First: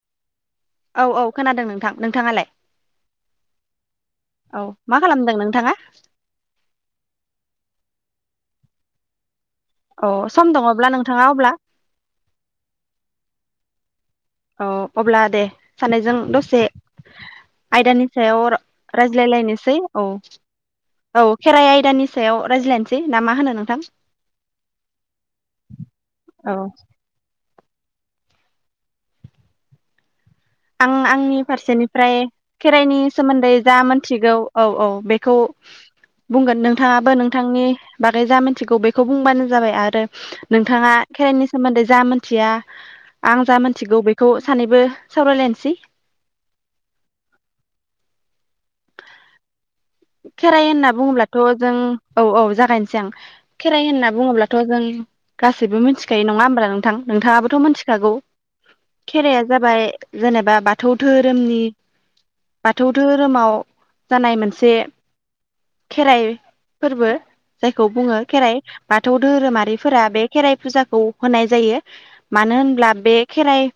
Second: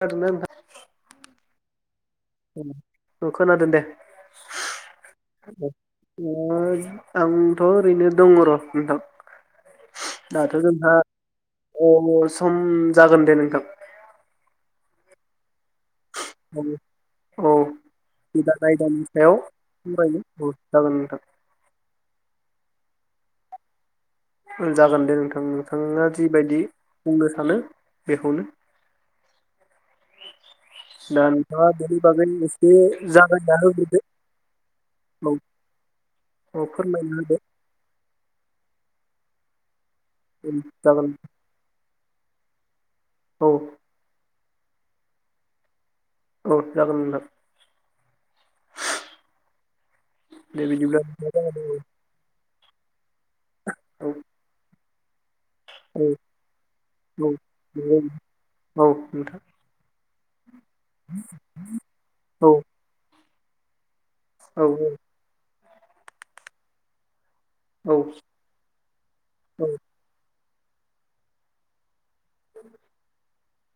जादोंना नोंथां? औ औ खोनादों नोंथां नोंथाङालाय नोंथां? औ खोनादों दे। औ मा खालामदों नोंथाङा? ओ आंथ' ओरैनो दंङ र नोंथां। औ सम दाथ दङब्ला जोंहा नोंथाङा अब्ला अ सम जागोन दे नोंथां औ अब्ला दे सानैजों दसे औ आयदानि सायाव गोदान आयदानि सायाव रायज्लायलायनोसै औ सावरायनो जागोन नोंथां औ खेराइ आयदानि सायाव रायज्लायनोसै [unintelligible] ना मा होनो नोंथां? जागोन दे नोंथां नोंथाङा औ जिबायदि बुंनो सानो बेखौनो आं दा आंनि नोंथाङा बेनि फारसेनिफ्राय बागै एसे खेराइनि सोमोन्दै जागायना जा होग्रोदो मोनथिगौ औ औ बेखौ बुंगोन औ नोंथांङाबो फोरमायना होदो नोंथांनि बागै जा मिन्थिगौ बेखौ खौ बुंबानो जाबाय आरो औ नोंथाङा जागोन खेराइनि सोमोन्दै जा मोन थिया आं औ जा मोन्थिगौ बेखौ सानैबो सावराय लायनोसै। औ जागोन नोंथां। दे खेराइ होनना बिदिब्ला बुङोब्लाथ' नोंथाङा जों जागायदो। औ औ जाग गायनोसै आं खेराइ होनना औ बुङोब्लाथ' जों गासैबो मिन्थिखायो औ नङा होमब्ला नोंथां? नोंथाङाबोथ' मोन्थिखागौ औ औ नोंथां खेराइया जाबाय जेनेबा बाथौ धोरोमनि औ बाथौ धो [unintelligible] जानाय औ मोनसे खेराइ फोरबो जायखौ बुङो खेराइ बाथौ औ दोरोमारिफोरा बे खेराइ फुजाखौ होनाय जायो मानो होनब्ला बे खेराइ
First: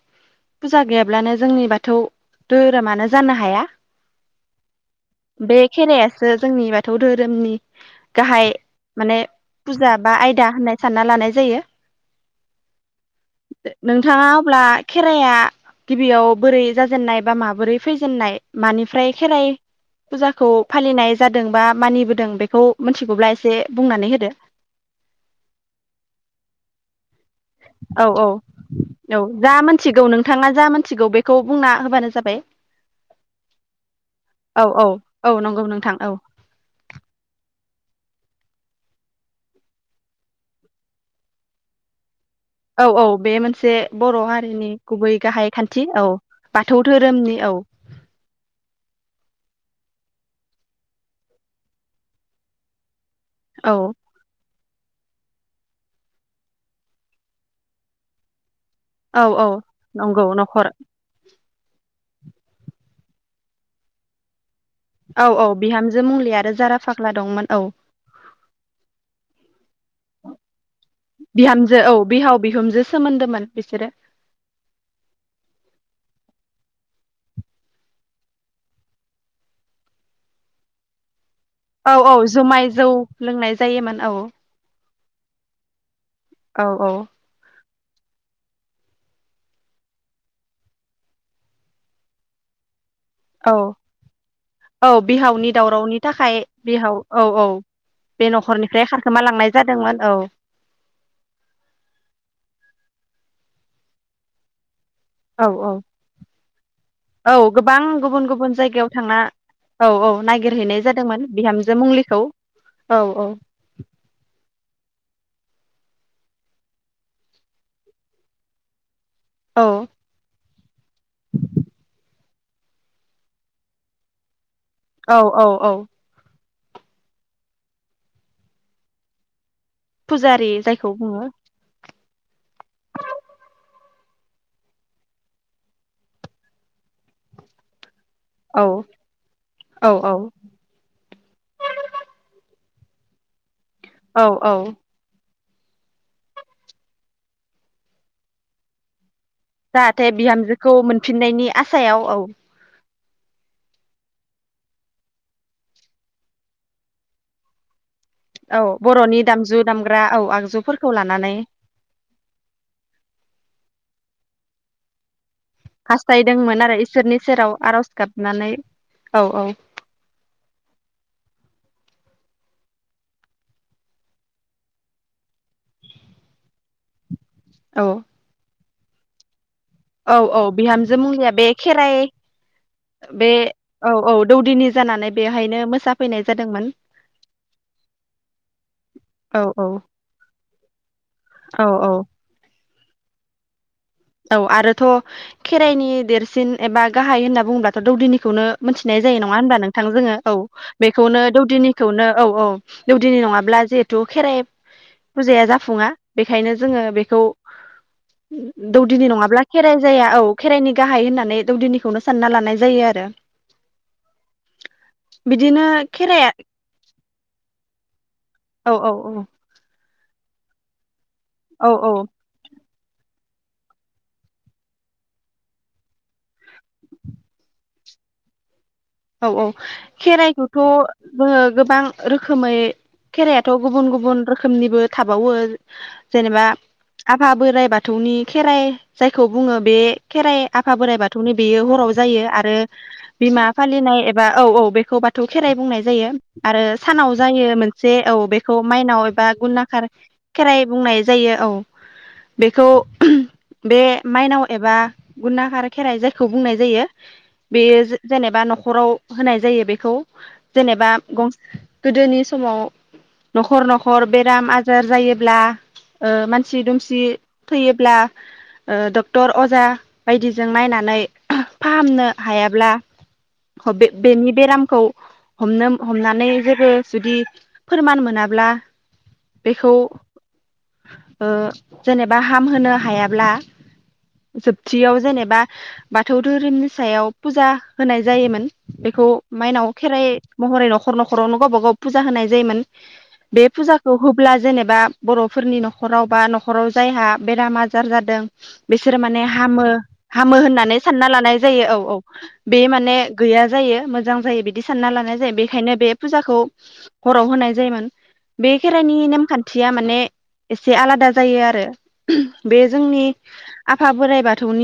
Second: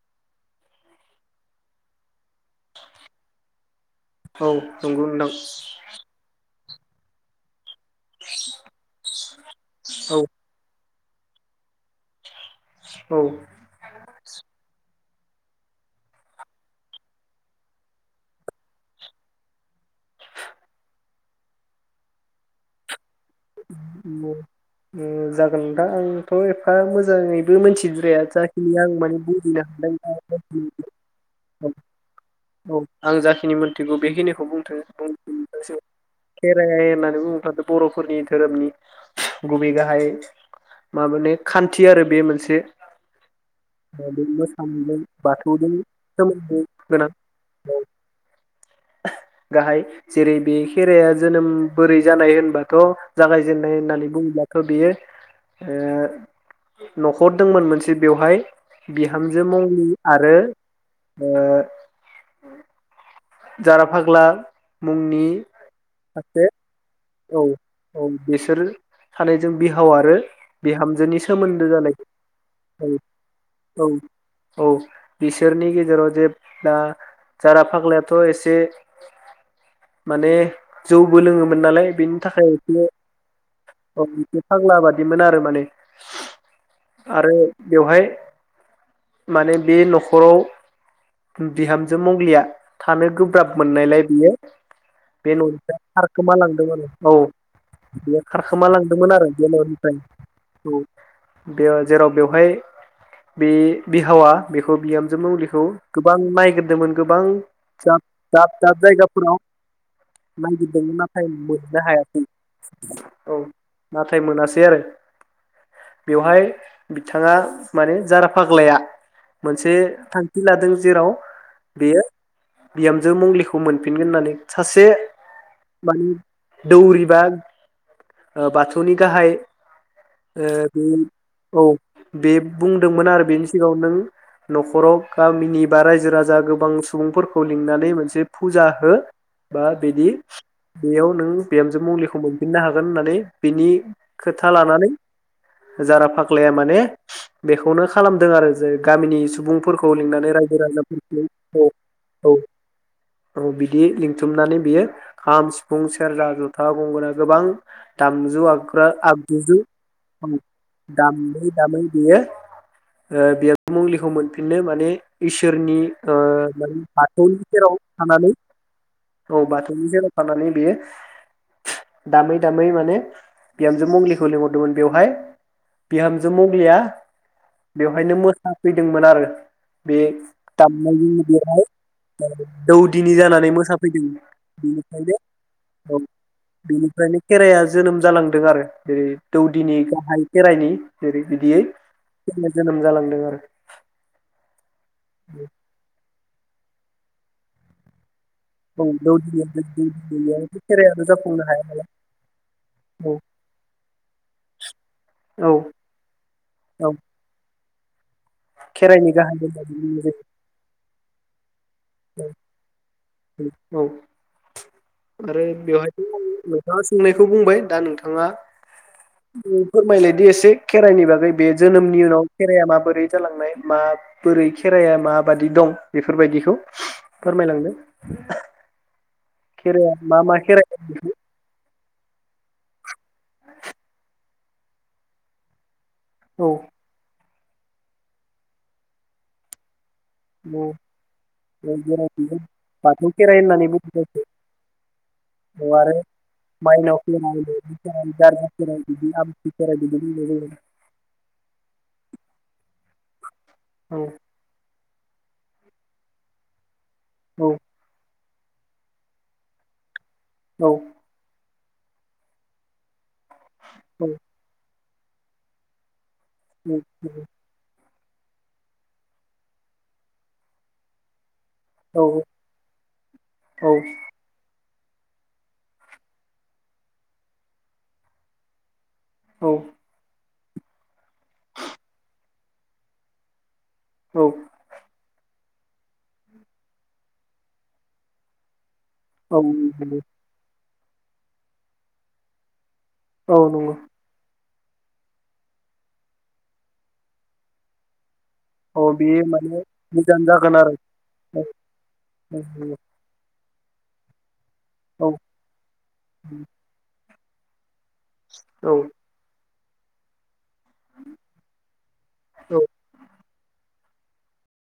पुजा गैयाब्लानो जोंनि बाथौ दोहोरोमानो जानो हाया। औ नंगौ बे नोंथां। खेराइासो जोंनि बाथौ दोहोरोमनि गाहाय माने पुजा बा औ आयदा होनाय सानना लानाय जायो औ ओ नोंथाङा अब्ला खेराइया गिबियाव बोरै जाजेननाय बा माबोरै फैजेननाय मानिफ्राय खेराइ फुजाखौ फालिनाय जादों बा मानिबोदों बेखौ मिथिगौब्ला ए उम्म उम्म ओ जागोन दा आंथ' एफा मोजाङै बो औ मिथिद्राया औ जाखिनि आं माने औ जा बुजिनो हादों मोनथिगौ नोंथाङा जा मोनथिगौ बेखौ [unintelligible] बुंना होबानो जाबाय औ आं जाखिनि मोनथिगौ बेखिनिखौ औ बुंथो औ औ नंगौ [unintelligible] नोंथां औ खेराइ होननानै बुंब्ला बर'फो [inaudible] धोरोमनि गुबै गाहाय माबोने खान्थि आरो बे मोनसे। औ औ बे मोनसे बर बे हारिनि मोसानायजों गुबै गाहाय बाथौजों खान्थि औ सोमोन्दो बाथौ गोनां धोरोमनि औ गाहाय जेरै बे खेरायया जोनोम बोरै जानाय होनबाथ औ जागायजेननाय होननानै बुङोब्ला थ बियो ओ नखरदोंमोन मोनसे बेवहाय औ बिहामजो औ मंलि नंगौ आरो न'खर ओ अम जारा फाग्ला औ औ बिहामजो मंग्लि सासे आरो जारा फाग्ला औ दंमोन औ बिसोर सानैजों बिहाव आरो बिहामजोनि सोमोन्दो बिहामजो औ जानाय बिहाव बिहुमजो औ सोमोन्दोमोन औ बिसोरो औ बिसोरनि गेजेराव जे दा जारा फाग्लायाथ एसे माने जौबो लोंङोमोन ना औ औ जुमाय जौ लोंनाय जायोमोन औ बिमोन आरो माने औ औ आरो बेवहाय माने बे न'खराव बिहामजो मग्लिया थानो औ गोब्राब मोननायलाय बियो औ बे बिहावनि ननिफ्राय दावरावनि खारखोमा थाखाय लांदों बिहाव आरो औ बेयो बे खारखोमा न'खरनिफ्राय लांदोंमोन खारखोमा आरो लांनाय बेननिफ्राय जादोंमोन औ औ बे जेराव बेवहाय बे बिहावा बे बिहामजो औ मुंलिखौ औ गोबां नायगिरदोंमोन गोबां औ गोबां गुबुन गुबुन दाब-दाब जायगायाव थांना जायगाफोराव औ औ नागिरहैनाय नायगिरदोंमोन जादोंमोन नाथाय बिहामजो मोननो मंलिखौ हायासै औ नाथाय मोनासै आरो बेवहाय बिथाङा माने जारा फाग्लाया औ मोनसे थांखि लादों जेराव बेयो बिहामजो मंलिखौ मोनफिनगोन होननानै सासे औ औ औ मानि दौरिबा ओ बाथौनि गाहाय फुजारि ए जायखौ बुङो औ बे बुंदोंमोन आरो बेनि सिगाङाव नों न'खराव गामिनि बा रायजो राजा गोबां सुबुंफोरखौ लिंनानै मोनस बे औ फुजा हो बा औ बेनि औ बेयाव बिहामजो मंग्लिखौ मोनफिननो हागोन होननानै बिनि औ खोथा औ लानानै जारा फाख्लाया माने बेखौनो खालामदों आरो जे गामिनि सुबुंफोरखौ जाहाथे लिंनानै रायजो बिहामजोखौ मोनफिननायनि राजाफोरखौ औ आसायाव औ औ बिदि लिंथुमनानै बियो खाम फुं सेरजा जथा गंगोना गोबां दामजु औ आग्रा बर'नि आगजु दामजु दामग्रा औ आगजुफोरखौ लानानै दामै दामै बेयो ओ बेयो मुंलिखौ मोनफिननो माने इसोरनि ओ हास्थायदोंमोन आरो इसोरनि बाथौनि सेराव आर'ज थानानै गाबनानै औ बाथौनि सेराव थानानै दामै दामै माने बिहामजो मंलिखौ लिंहरदोंमोन बेवहाय बिहामजो मंग्लिया औ बेवहायनो मोसा फैदोंमोन आरो बे औ औ बिहामजो दामनायजोंनो मुंलिया बे बेवहाय खेराइ दौदिनि बे जानानै औ मोसाफैदों औ दौदिनि बेनिफ्रायनो जानानै बेहाय औ बेनिफ्रायनो खेराइआ जोनोम जालांदों आरो जेरै औ औ दौदिनि गाहाय खेराइनि जेरै बिदियै औ औ खेराइया जोनोम जालांदों! [unintelligible] औ आरोथ खेराइनि देरसि सिन एबा गाहाय होनोब्लाथ दौदिनि खौनो आरो औ मोनथिनाय जायो नङा होनबा नोंथां जोङो औ दौदिनि खेराइाबो बेखौनो जाफुंनो हाया नालाय दौदिनिखौनो औ औ औ दौदिनि नङाब्ला जिहेथु खेराइ औ फुजाया जाफुङा बेखायनो जोङो औ बेखौ दौदिनि खेराइनि गाहाय नङाब्ला खेराइ होननानै जाया बुंनाय औ खेराइनि गाहाय होननानै दौदिनि खौनो सानना लानाय जायो आरो जायो। औ बिदिनो खेराइया बुंनायखौ बुंबाय दा नोंथां थाङा औ [unintelligible] फोरमायलायदि एसे खेराइनि बागै बे औ औ जोनोमनि उनाव खेराइया माब बोरै जालांनाय म बोरै खेराइाया माबादि दं बेफोरबायदिखौ। फोरमायलांदों। औ औ खेराइाया मा मा खेराइखौथ खेराइ जोङो गोबां रोखोमै खेराइयाथ गुबुन गुबुन रोखोमनिबो थाबावो जेनेबा औ आफा बोराइ बाथौनि खेराइ जायखौ बुङो बे खेराइ आफा बोराइ बाथौनि बेयो हराव जायो आरो बाथौ खेराइ बिमा होननानै फालिनाय बुंनाय एबा औ औ बेखौ बाथौ खेराइ बुंनाय जायो आरो माइनाव सानाव खेराइ जायो मोनसे खेराइ औ गारजा बेखौ खेराइ माइनाव बिदि एबा आमथि खेराइ गुनाकार बिदि बुंनाय खेराइ बुंनाय जायो औ बेखौ बे जायो माइनाव एबा गुनाकार खेराइ जायखौ बुंनाय जायो। औ बेयो जों बा नखराव होनाय जायो बेखौ। औ जेनेबा गं गोदोनि समाव नखर नखर औ बेराम आज जोर जायोब्ला ओ मानसि दुमसि औ थैयोब्ला ओ डक्टर अजा बायदिजों नायनानै फाहामनो औ हायाब्ला औ बे-बेनि बेरा दामखौ हमनो-हमनानै जेबो जुदि फोरमान मोनाब्ला औ बेखौ ओ जेनेबा हामहोनो हायाब्ला औ जोबथियाव जेनेबा बाथौ धोरोमनि सायाव पुजा होनाय जायोमोन। बेखौ औ माइनाव नंगौ खेराइ महरै नख खर न'खरावनो गावबा गाव पुजा होनाय जायोमोन। औ बे नंगौ पुजाखौ होब्ला जेनेब बा बर'फोरनि न'खराव बा न'खराव जायहा बेराम आजार जादों औ बिसोरो माने बेयो हामो मोजां हामो जागोन आरो होननानै सानना लानाय जायो औ औ बे मान गैया जायो मोजां जायो बिद बिदि सानना औ लानाय जायो बेखायनो बे फुजाखौ हराव होनाय जायोमोन। बे औ खेराइनि नेमखान थिया माने एसे आलादा जायो आरो औ बे जोंनि आफा बोराइ बाथौनि